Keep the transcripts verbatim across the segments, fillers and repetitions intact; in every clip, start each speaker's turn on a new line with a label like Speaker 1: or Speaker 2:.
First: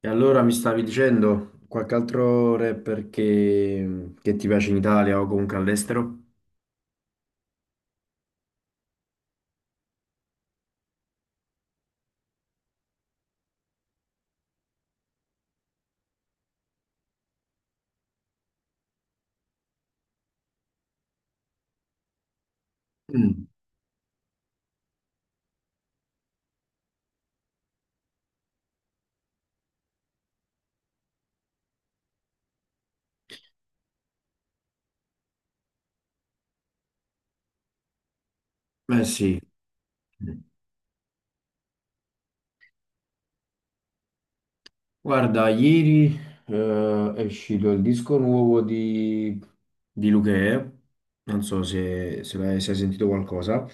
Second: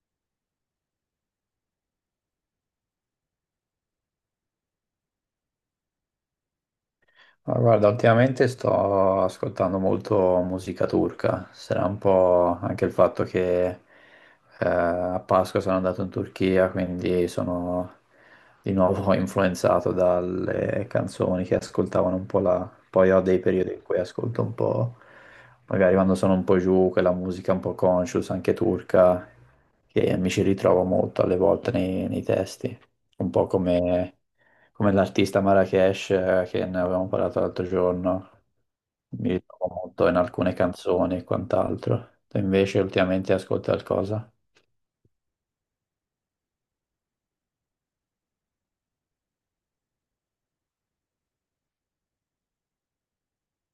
Speaker 1: E allora mi stavi dicendo qualche altro rapper che, che ti piace in Italia o comunque all'estero?
Speaker 2: Ah, guarda, ultimamente sto ascoltando molto musica turca, sarà un po' anche il fatto che eh, a Pasqua sono andato in Turchia, quindi sono di nuovo influenzato dalle canzoni che ascoltavano un po' là. Poi ho dei
Speaker 1: Mm.
Speaker 2: periodi in cui ascolto un po', magari quando sono un po' giù, quella musica un po' conscious, anche turca, che mi ci ritrovo molto alle volte nei, nei testi, un po' come come l'artista Marrakesh eh, che ne avevamo parlato l'altro giorno,
Speaker 1: Eh
Speaker 2: mi
Speaker 1: sì.
Speaker 2: ritrovo molto in alcune canzoni e quant'altro. Tu invece ultimamente ascolti qualcosa?
Speaker 1: Guarda, ieri eh, è uscito il disco nuovo di, di Luchè, non so se, se l'hai se hai sentito qualcosa.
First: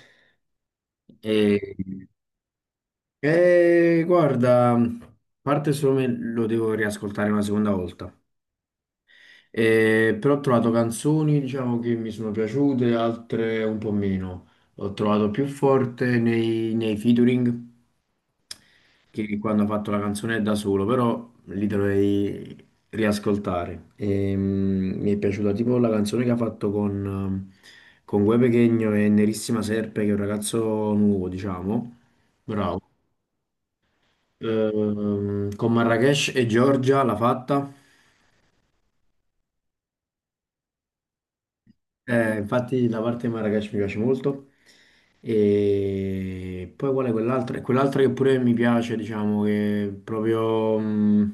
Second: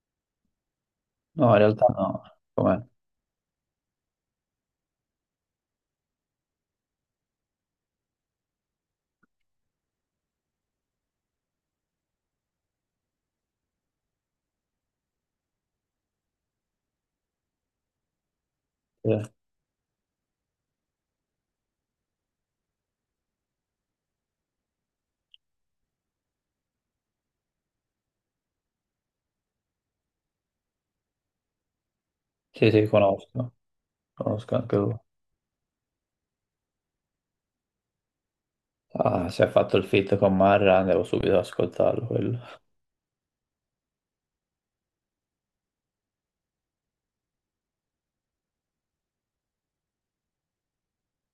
Speaker 2: No,
Speaker 1: E,
Speaker 2: in realtà no. Com'è?
Speaker 1: e guarda, a parte solo me lo devo riascoltare una seconda volta. Eh, però ho trovato canzoni, diciamo, che mi sono piaciute, altre un po' meno. Ho trovato più forte nei, nei featuring
Speaker 2: Eh,
Speaker 1: che quando ho fatto la canzone da solo, però li dovrei riascoltare. Ehm, mi è piaciuta tipo la canzone che ha fatto con, con Guè Pequeno e Nerissima Serpe, che è un ragazzo nuovo, diciamo. Ah,
Speaker 2: Sì,
Speaker 1: bravo.
Speaker 2: sì, conosco, conosco anche lui.
Speaker 1: Ehm, con Marrakesh e Giorgia l'ha fatta.
Speaker 2: Ah, si è fatto il feat con Marra, devo subito ascoltarlo
Speaker 1: Eh,
Speaker 2: quello.
Speaker 1: infatti la parte di Marrakesh mi piace molto e poi qual è quell'altro? E quell'altro che pure mi piace, diciamo che è proprio mm,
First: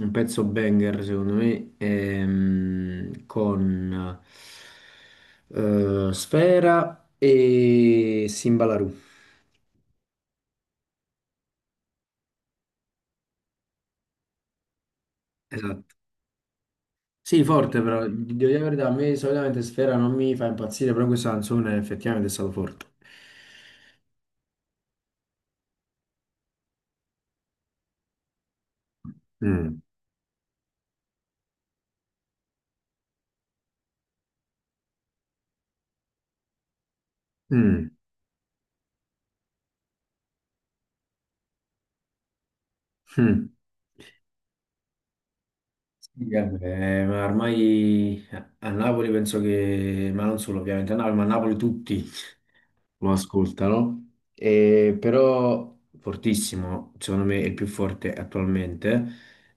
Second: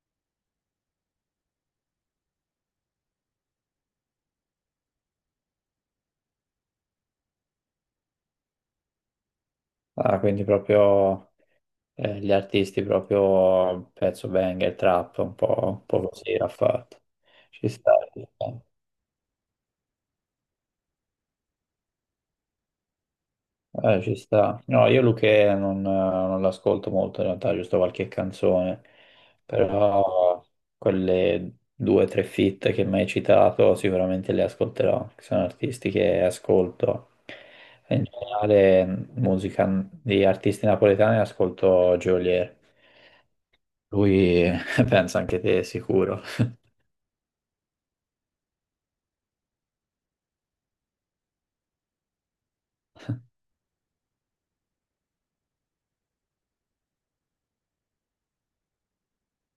Speaker 1: un pezzo banger secondo me è, mm, con eh, Sfera e Simbalarù.
Speaker 2: Ah, quindi proprio eh, gli artisti, proprio pezzo banger, trap, un po', un
Speaker 1: Esatto.
Speaker 2: po' così ha fatto.
Speaker 1: Sì,
Speaker 2: Ci
Speaker 1: forte
Speaker 2: sta.
Speaker 1: però,
Speaker 2: Ci
Speaker 1: di devo dire
Speaker 2: sta.
Speaker 1: la verità, a me solitamente Sfera non mi fa impazzire, però questa canzone effettivamente è stato forte.
Speaker 2: Eh, ci sta. No, io Luchè non, non l'ascolto molto in realtà, giusto qualche canzone,
Speaker 1: Mm.
Speaker 2: però quelle due o tre feat che mi hai citato sicuramente le ascolterò, che sono artisti che ascolto.
Speaker 1: Mm.
Speaker 2: In generale musica di artisti napoletani ascolto Geolier,
Speaker 1: Mm.
Speaker 2: lui pensa anche te sicuro.
Speaker 1: Sì, vabbè, ma ormai a a Napoli penso che, ma non solo ovviamente a Napoli, ma a Napoli tutti lo ascoltano. E però fortissimo, secondo me è il più forte attualmente.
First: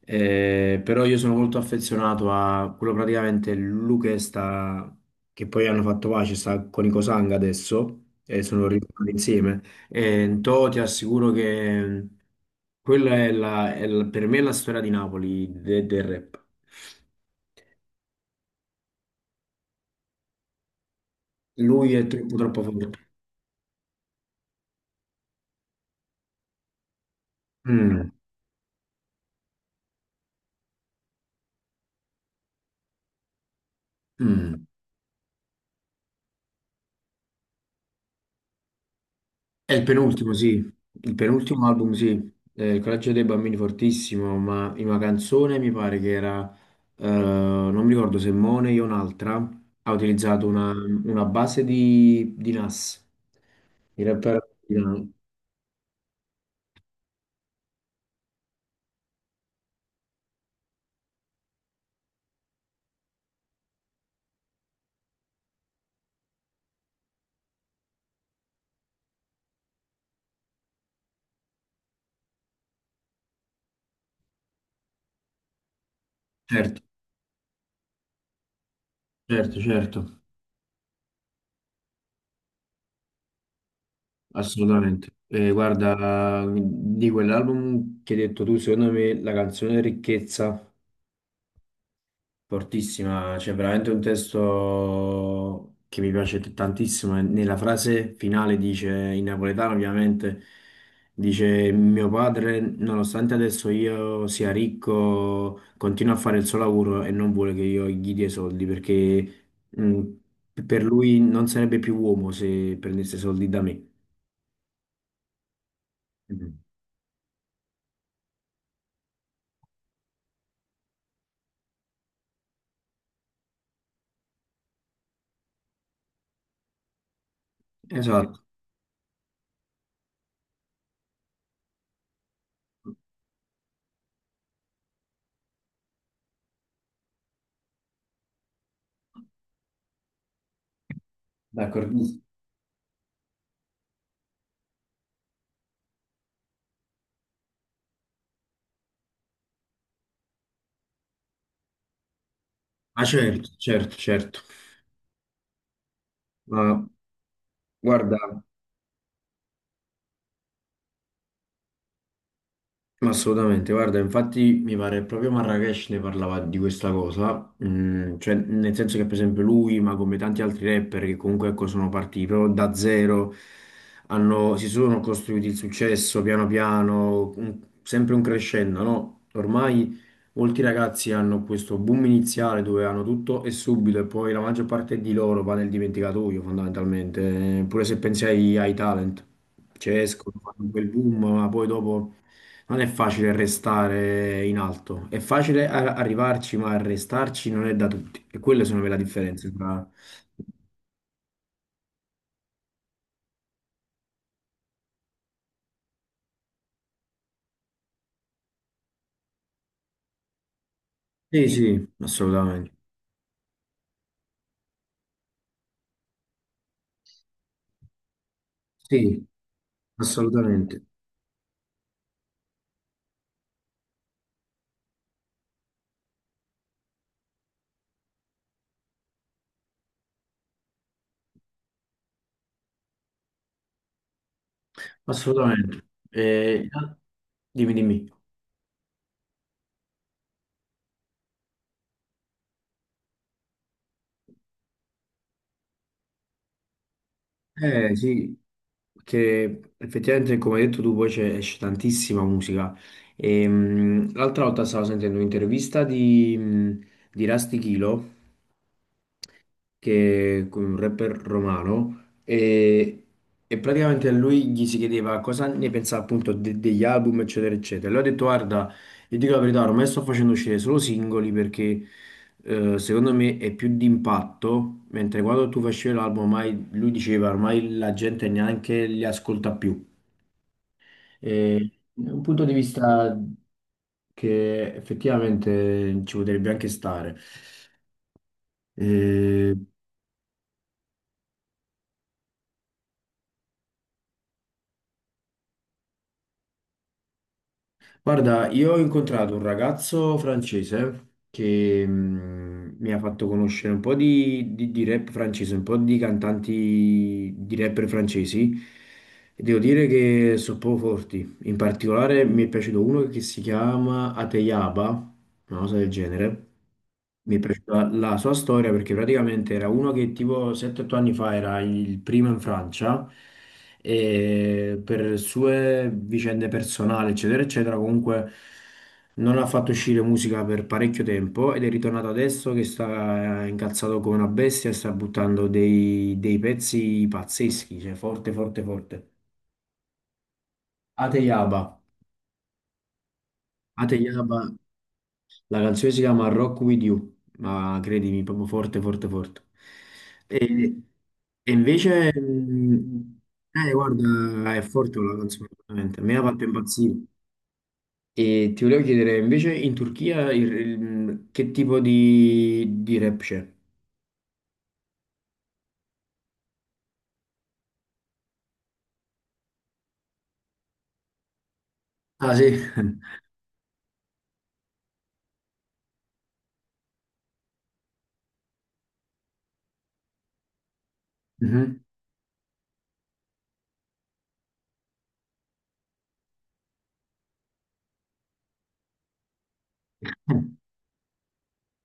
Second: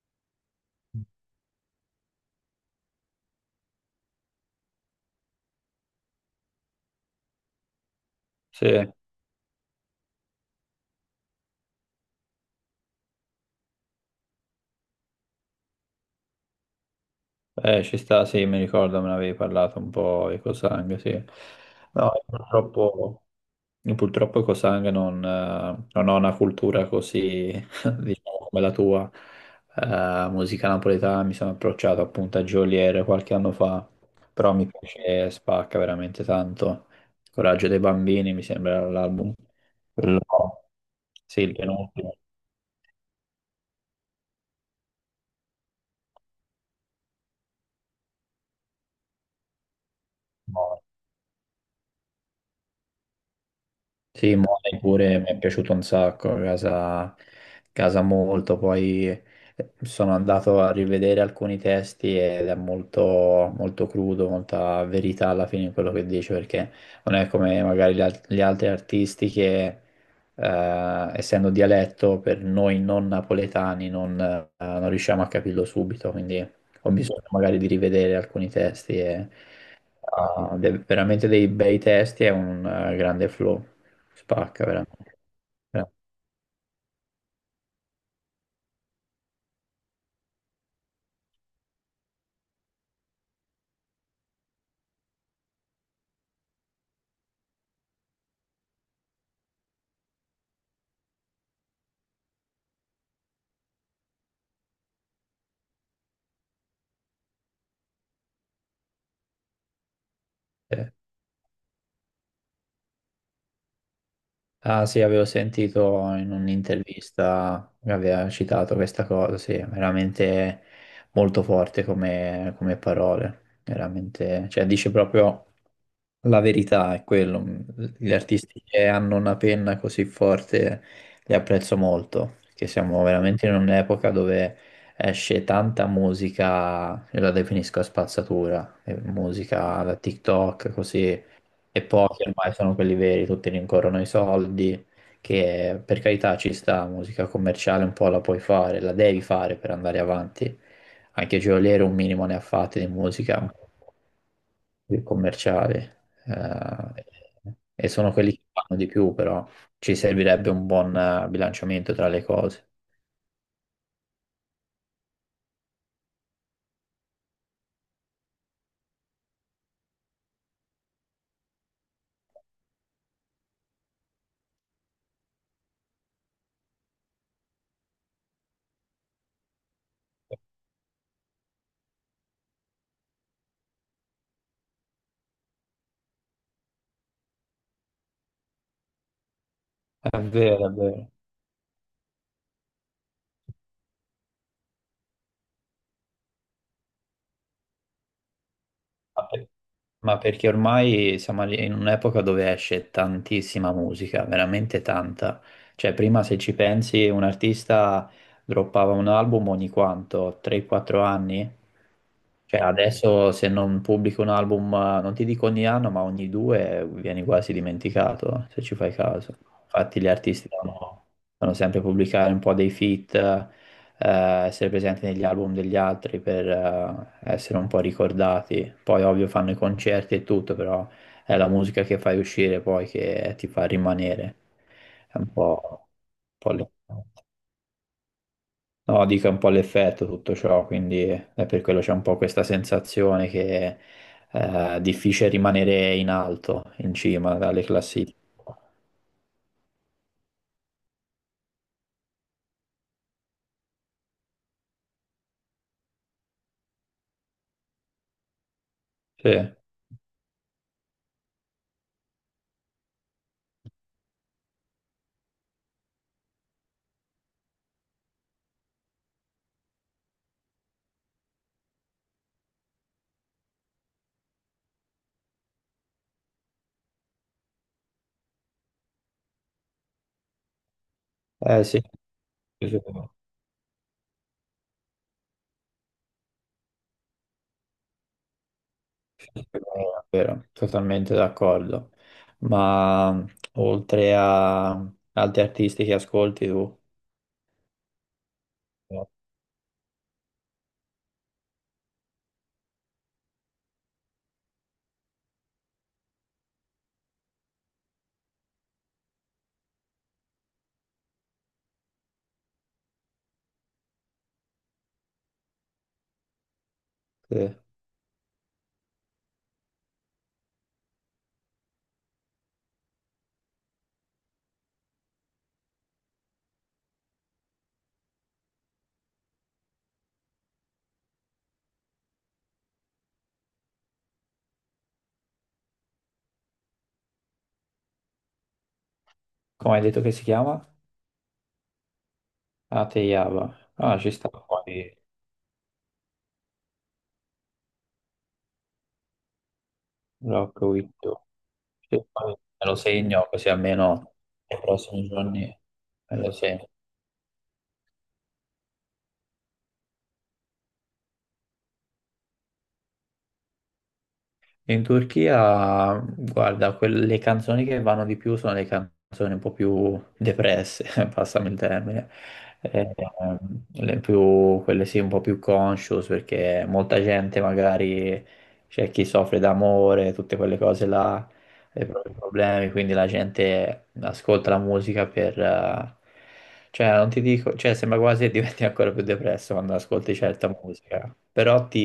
Speaker 1: Eh, però io sono molto affezionato a quello praticamente Luque sta, che poi hanno fatto pace, sta con i Cosanga adesso e sono Mm.
Speaker 2: Sì.
Speaker 1: ritornati insieme. Eh, Tò, ti assicuro che quella è, la, è la- per me è la storia di Napoli de- del rap.
Speaker 2: Eh, ci sta, sì, mi ricordo, me ne avevi parlato un po' di Cosang, sì.
Speaker 1: Lui è
Speaker 2: No, io
Speaker 1: troppo, troppo forte.
Speaker 2: purtroppo, io purtroppo Cosang non, eh, non ho una cultura così,
Speaker 1: Mm,
Speaker 2: diciamo, come la tua. Eh, musica napoletana mi sono approcciato appunto a Geolier qualche anno fa, però
Speaker 1: mm.
Speaker 2: mi piace, spacca veramente tanto. Coraggio dei bambini mi sembra l'album.
Speaker 1: È il
Speaker 2: Quello-
Speaker 1: penultimo, sì. Il
Speaker 2: Sì, il
Speaker 1: penultimo album,
Speaker 2: penultimo.
Speaker 1: sì. Eh, il coraggio dei bambini fortissimo, ma in una canzone mi pare che era, eh, non mi ricordo se Mone o un'altra, ha utilizzato una, una base di, di Nas. Il
Speaker 2: Sì,
Speaker 1: rapper di
Speaker 2: Money
Speaker 1: Nas.
Speaker 2: pure mi è piaciuto un sacco, casa, casa molto, poi eh, sono andato a rivedere alcuni testi ed è molto, molto crudo, molta verità alla fine in quello che dice, perché non è come magari gli, al- gli altri artisti che, eh, essendo dialetto, per noi non napoletani non, eh, non riusciamo a capirlo subito, quindi
Speaker 1: Certo,
Speaker 2: ho bisogno magari di rivedere alcuni testi e,
Speaker 1: certo, certo.
Speaker 2: eh, de- veramente dei bei testi e un eh, grande flow. Spacca
Speaker 1: Assolutamente.
Speaker 2: veramente.
Speaker 1: Eh, guarda, di quell'album che hai detto tu, secondo me la canzone Ricchezza, fortissima, c'è veramente un testo che mi piace t- tantissimo. E nella frase finale dice, in napoletano ovviamente, dice mio padre, nonostante adesso io sia ricco, continua a fare il suo lavoro e non vuole che io gli dia i soldi perché mm, per
Speaker 2: Veramente.
Speaker 1: lui non sarebbe più uomo se prendesse soldi da me.
Speaker 2: Ah sì, avevo sentito in
Speaker 1: Mm.
Speaker 2: un'intervista che aveva citato questa cosa, sì, veramente molto forte come, come parole, veramente, cioè dice proprio la verità, è quello. Gli
Speaker 1: Esatto.
Speaker 2: artisti che hanno una penna così forte li apprezzo molto, perché siamo veramente in un'epoca dove esce tanta musica, io la definisco a spazzatura, eh, musica da TikTok, così. E
Speaker 1: D'accordo.
Speaker 2: pochi ormai sono quelli veri, tutti rincorrono i soldi, che per carità ci sta, musica commerciale un po' la puoi fare, la devi fare per andare avanti. Anche Geolier un minimo ne ha fatte di
Speaker 1: Ah,
Speaker 2: musica
Speaker 1: certo, certo, certo.
Speaker 2: più commerciale.
Speaker 1: Ma
Speaker 2: eh, e sono
Speaker 1: guarda.
Speaker 2: quelli
Speaker 1: Mm.
Speaker 2: che fanno di più, però ci servirebbe un buon eh, bilanciamento tra le cose.
Speaker 1: Ma assolutamente, guarda, infatti mi pare proprio Marrakesh ne parlava di questa cosa, mm, cioè nel senso che per esempio lui, ma come tanti altri rapper che comunque ecco, sono partiti proprio da zero, hanno- si sono costruiti il successo piano piano, un- sempre un crescendo, no? Ormai molti ragazzi hanno questo boom iniziale dove hanno tutto e subito e poi la maggior parte di loro va nel dimenticatoio fondamentalmente, eh, pure se pensi ai, ai talent, cioè
Speaker 2: È
Speaker 1: escono,
Speaker 2: vero,
Speaker 1: fanno
Speaker 2: è
Speaker 1: quel
Speaker 2: vero.
Speaker 1: boom, ma poi dopo. Non è facile restare in alto, è facile a- arrivarci, ma restarci non è da tutti. E quelle sono le la
Speaker 2: Vabbè.
Speaker 1: differenze tra.
Speaker 2: Ma perché ormai siamo lì in un'epoca dove esce tantissima musica, veramente tanta. Cioè, prima se ci pensi, un artista droppava un album ogni quanto, tre quattro
Speaker 1: Sì,
Speaker 2: anni?
Speaker 1: sì,
Speaker 2: Cioè
Speaker 1: assolutamente.
Speaker 2: adesso se non pubblico un album, non ti dico ogni anno, ma ogni due vieni quasi dimenticato, se ci fai
Speaker 1: Sì,
Speaker 2: caso. Infatti gli artisti
Speaker 1: assolutamente.
Speaker 2: devono, devono sempre pubblicare un po' dei feat, eh, essere presenti negli album degli altri per eh, essere un po' ricordati. Poi ovvio fanno i concerti e tutto, però è la musica che fai uscire poi che ti fa rimanere. È un po'...
Speaker 1: Assolutamente.
Speaker 2: un po' lì.
Speaker 1: Eh, dimmi, dimmi.
Speaker 2: No, dica un po' l'effetto tutto ciò, quindi è per quello c'è un po' questa sensazione che eh, è difficile rimanere in alto, in cima dalle
Speaker 1: Eh
Speaker 2: classifiche.
Speaker 1: sì, perché effettivamente come hai detto tu poi c'è- esce tantissima musica. E, mh, l'altra volta stavo sentendo un'intervista di, mh, di Rusty Kilo
Speaker 2: Sì, eh
Speaker 1: che è un rapper romano e, e praticamente a lui gli si chiedeva cosa ne pensava appunto de- degli album eccetera eccetera. E lui ha detto guarda, io dico la verità, ormai sto facendo uscire solo singoli perché eh, secondo me è più di impatto, mentre quando tu facevi l'album ormai lui diceva ormai la gente neanche li ascolta più. E
Speaker 2: sì,
Speaker 1: è un punto di
Speaker 2: sì, sì, sì,
Speaker 1: vista che effettivamente ci potrebbe anche stare. Eh,
Speaker 2: è vero, totalmente d'accordo. Ma oltre a altri artisti che ascolti tu?
Speaker 1: Guarda, io ho incontrato un ragazzo francese che mh, mi ha fatto conoscere un po' di, di- di rap francese, un po' di cantanti di rapper francesi e devo dire che sono proprio forti. In particolare mi è piaciuto uno che si chiama Ateyaba, una cosa del genere. Mi è
Speaker 2: Sì.
Speaker 1: piaciuta la sua storia perché praticamente era uno che tipo sette otto anni fa era il primo in Francia e per sue vicende personali, eccetera, eccetera, comunque non ha fatto uscire musica per parecchio tempo ed è ritornato adesso che sta incazzato come una bestia e sta buttando dei, dei pezzi pazzeschi, cioè forte, forte, forte.
Speaker 2: Come hai detto che si chiama?
Speaker 1: Ateyaba.
Speaker 2: Ateyaba. Ah, ci sta.
Speaker 1: Ateyaba
Speaker 2: Poi
Speaker 1: La canzone si chiama Rock With You, ma credimi, proprio forte, forte, forte.
Speaker 2: Rock
Speaker 1: E,
Speaker 2: With
Speaker 1: e
Speaker 2: Sì,
Speaker 1: invece,
Speaker 2: poi me lo
Speaker 1: mm,
Speaker 2: segno così
Speaker 1: eh,
Speaker 2: almeno
Speaker 1: guarda,
Speaker 2: nei
Speaker 1: è forte
Speaker 2: prossimi
Speaker 1: la
Speaker 2: giorni
Speaker 1: canzone, veramente. A
Speaker 2: me
Speaker 1: me ha
Speaker 2: lo
Speaker 1: fatto
Speaker 2: segno.
Speaker 1: impazzire. E ti volevo chiedere, invece, in Turchia il- il- che tipo di, di rap c'è?
Speaker 2: In Turchia, guarda, quelle canzoni che vanno di più sono le canzoni un po' più depresse, passami il termine.
Speaker 1: Ah, sì.
Speaker 2: Eh, ehm, le più- quelle sì un po' più conscious perché molta gente magari c'è chi soffre d'amore, tutte quelle cose là,
Speaker 1: Mhm.
Speaker 2: i propri problemi, quindi la gente ascolta la musica per... eh, cioè, non ti dico, cioè, sembra quasi che diventi ancora più depresso quando ascolti certa musica, però ti,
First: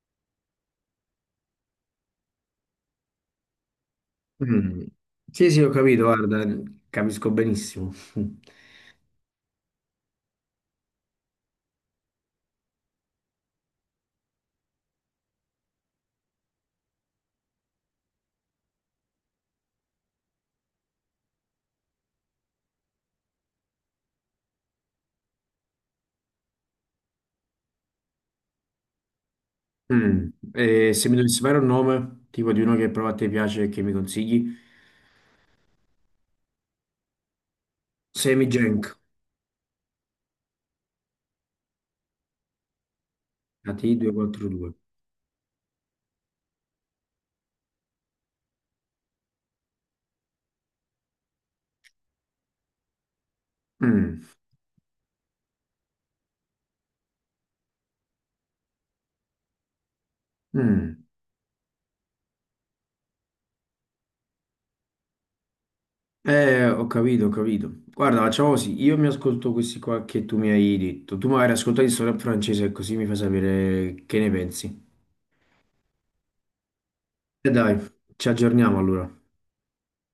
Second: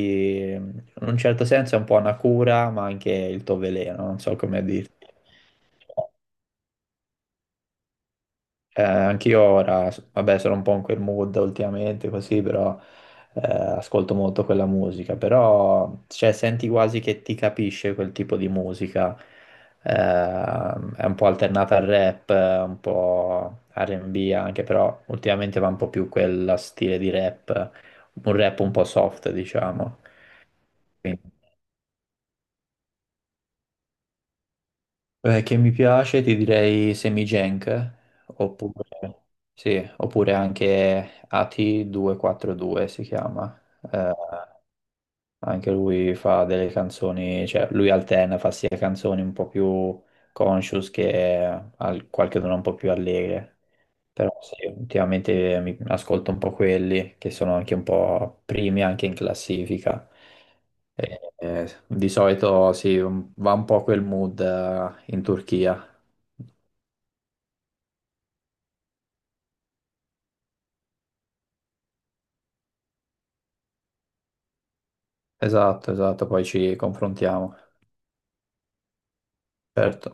Speaker 2: in un certo senso è un po' una cura, ma anche il tuo veleno, non so come
Speaker 1: Mm.
Speaker 2: dirti.
Speaker 1: Sì, sì, ho capito, guarda, capisco benissimo.
Speaker 2: Eh, anch'io ora, s- vabbè, sono un po' in quel mood ultimamente, così, però eh, ascolto molto quella musica, però cioè, senti quasi che ti capisce quel tipo di musica. Eh, è un po' alternata al rap, eh, un po' R and B anche, però ultimamente va un po' più quel stile di rap, un rap un po' soft, diciamo.
Speaker 1: Mm. E se mi dovessi fare un nome, tipo di uno che prova a te piace e che mi consigli?
Speaker 2: Eh, che mi piace, ti direi Semigenk,
Speaker 1: Semi Genk.
Speaker 2: oppure, sì, oppure anche A T due quattro due si chiama.
Speaker 1: A T I
Speaker 2: Eh,
Speaker 1: duecentoquarantadue.
Speaker 2: anche lui fa delle canzoni, cioè lui alterna, fa sia canzoni un po' più conscious che al- qualche una un po' più allegre.
Speaker 1: Mm,
Speaker 2: Però sì, ultimamente mi ascolto un po' quelli che sono anche un po' primi anche in classifica.
Speaker 1: mm.
Speaker 2: E, eh, di solito sì, un- va un po' quel mood eh, in Turchia.
Speaker 1: Eh, ho capito, ho capito. Guarda, facciamo così, io mi ascolto questi qua che tu mi hai detto. Tu magari ascoltati solo in francese, così mi fai sapere che ne pensi.
Speaker 2: Esatto, esatto, poi ci
Speaker 1: E
Speaker 2: confrontiamo.
Speaker 1: dai, ci aggiorniamo allora.
Speaker 2: Certo.